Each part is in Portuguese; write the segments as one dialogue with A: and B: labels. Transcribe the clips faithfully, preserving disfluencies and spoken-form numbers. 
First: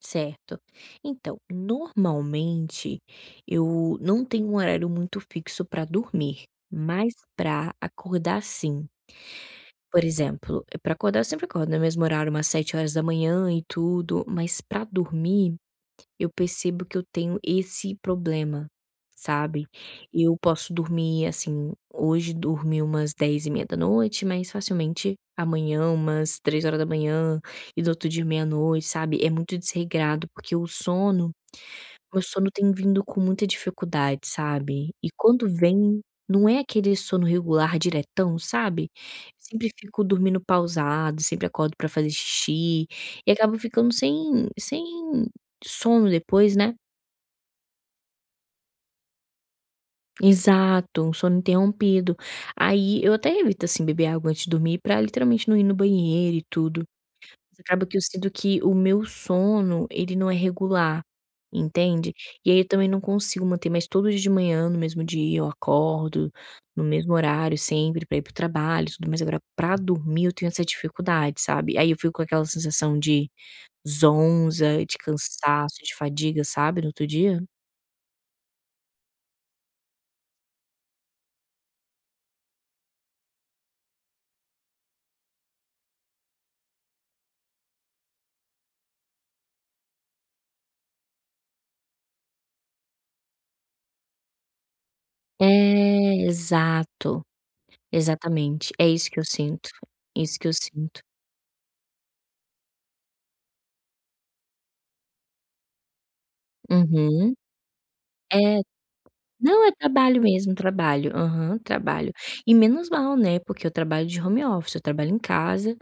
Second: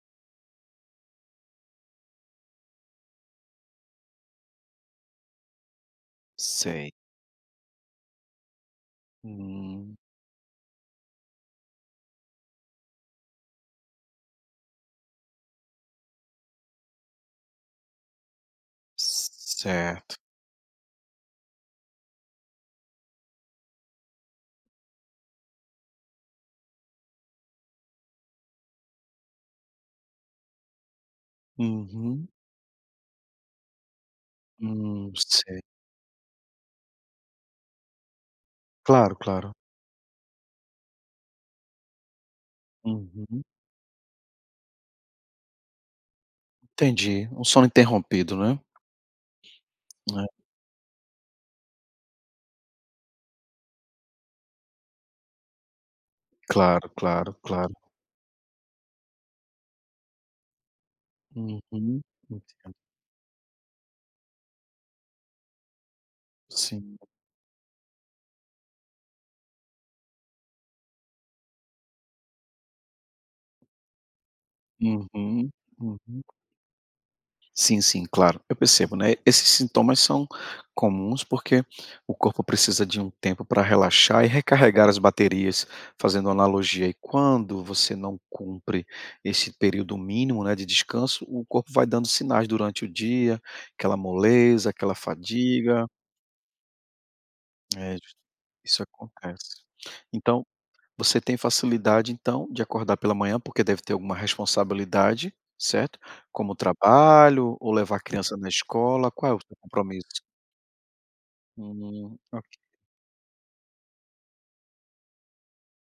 A: Certo. Então normalmente eu não tenho um horário muito fixo para dormir,
B: Sei.
A: mas para acordar sim.
B: Hum.
A: Por exemplo, para acordar eu sempre acordo no mesmo horário umas sete horas da manhã e tudo, mas para dormir eu percebo que eu tenho esse problema, sabe.
B: Certo.
A: Eu posso dormir assim, hoje dormir umas dez e meia da noite, mas facilmente amanhã umas três horas da manhã e do outro dia meia-noite sabe. É muito desregrado, porque o sono, o
B: Uhum.
A: sono tem vindo com muita dificuldade sabe. E
B: Hum
A: quando
B: sei.
A: vem não é aquele sono regular diretão, sabe?
B: Claro, claro.
A: Sempre fico dormindo pausado, sempre acordo para fazer xixi e
B: Uhum.
A: acabo ficando sem sem sono depois, né.
B: Entendi, um sono interrompido, não é. É.
A: Exato, um sono interrompido, aí eu até evito assim beber água antes de dormir para literalmente não ir no banheiro e tudo,
B: Claro claro,
A: mas
B: claro.
A: acaba que eu sinto que o meu sono ele não é regular
B: Uhum.
A: entende. E aí eu
B: [unintelligible]
A: também não consigo manter mais todo dia de manhã no mesmo dia, eu acordo no
B: Sim.
A: mesmo horário sempre, pra ir para o trabalho tudo, mas agora para dormir eu tenho essa dificuldade sabe. Aí eu fico com aquela sensação de zonza de
B: Uhum.
A: cansaço de
B: Uhum.
A: fadiga sabe no outro dia.
B: Sim, sim, claro, eu percebo, né, esses sintomas são comuns, porque o corpo precisa de um tempo para relaxar e recarregar as baterias fazendo analogia, e quando você não cumpre esse período mínimo, né, de descanso, o corpo vai dando sinais durante o dia, aquela moleza, aquela fadiga.
A: É exato,
B: É jus
A: exatamente
B: isso
A: é isso que eu
B: acontece.
A: sinto, isso
B: Então,
A: que eu sinto.
B: você tem facilidade então de acordar pela manhã, porque deve ter alguma responsabilidade, certo? Como
A: Uhum.
B: trabalho ou levar a criança
A: É.
B: na escola, qual é o seu
A: Não é
B: compromisso?
A: trabalho mesmo trabalho, aham, trabalho
B: Hum ok.
A: e menos mal, né, porque eu trabalho de home office, eu trabalho em casa,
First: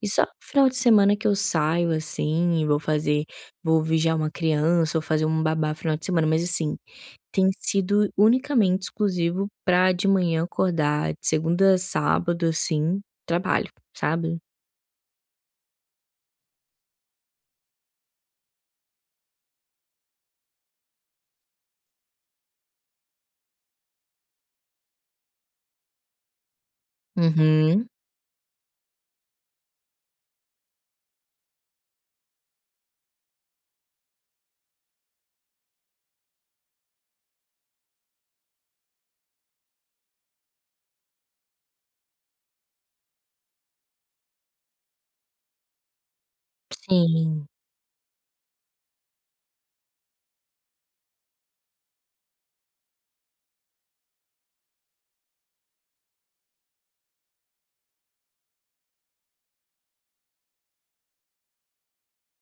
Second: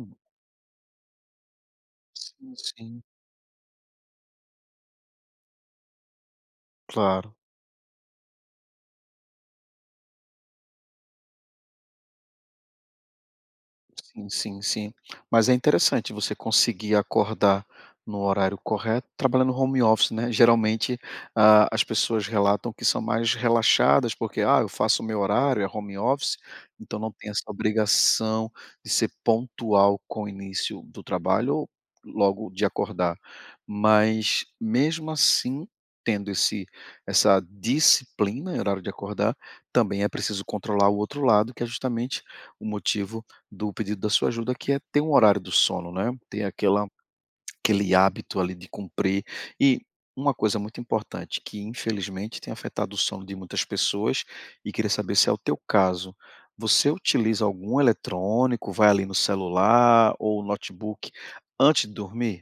A: e só final de semana que eu saio
B: Sim,
A: assim e vou
B: sim.
A: fazer vou vigiar uma criança ou fazer uma babá final de semana, mas assim
B: Claro.
A: tem sido unicamente exclusivo para de manhã acordar de segunda a sábado, assim, trabalho,
B: Sim,
A: sabe.
B: sim, sim. Mas é interessante você conseguir acordar no horário correto trabalhando home office, né, geralmente, ah, as pessoas relatam que são mais relaxadas porque, "Ah, eu faço o meu horário, é home office", então não tem essa
A: Uhum.
B: obrigação de ser pontual com o início do trabalho ou logo de acordar. Mas mesmo assim, tendo esse essa disciplina e horário de acordar, também é preciso controlar o outro lado, que é justamente o motivo do pedido da sua ajuda, que é ter um horário do sono não é, ter aquela
A: Sim.
B: aquele hábito ali de cumprir, e uma coisa muito importante que infelizmente tem afetado o sono de muitas pessoas, e queria saber se é o teu caso, você utiliza algum eletrônico, vai ali no celular ou notebook antes de dormir?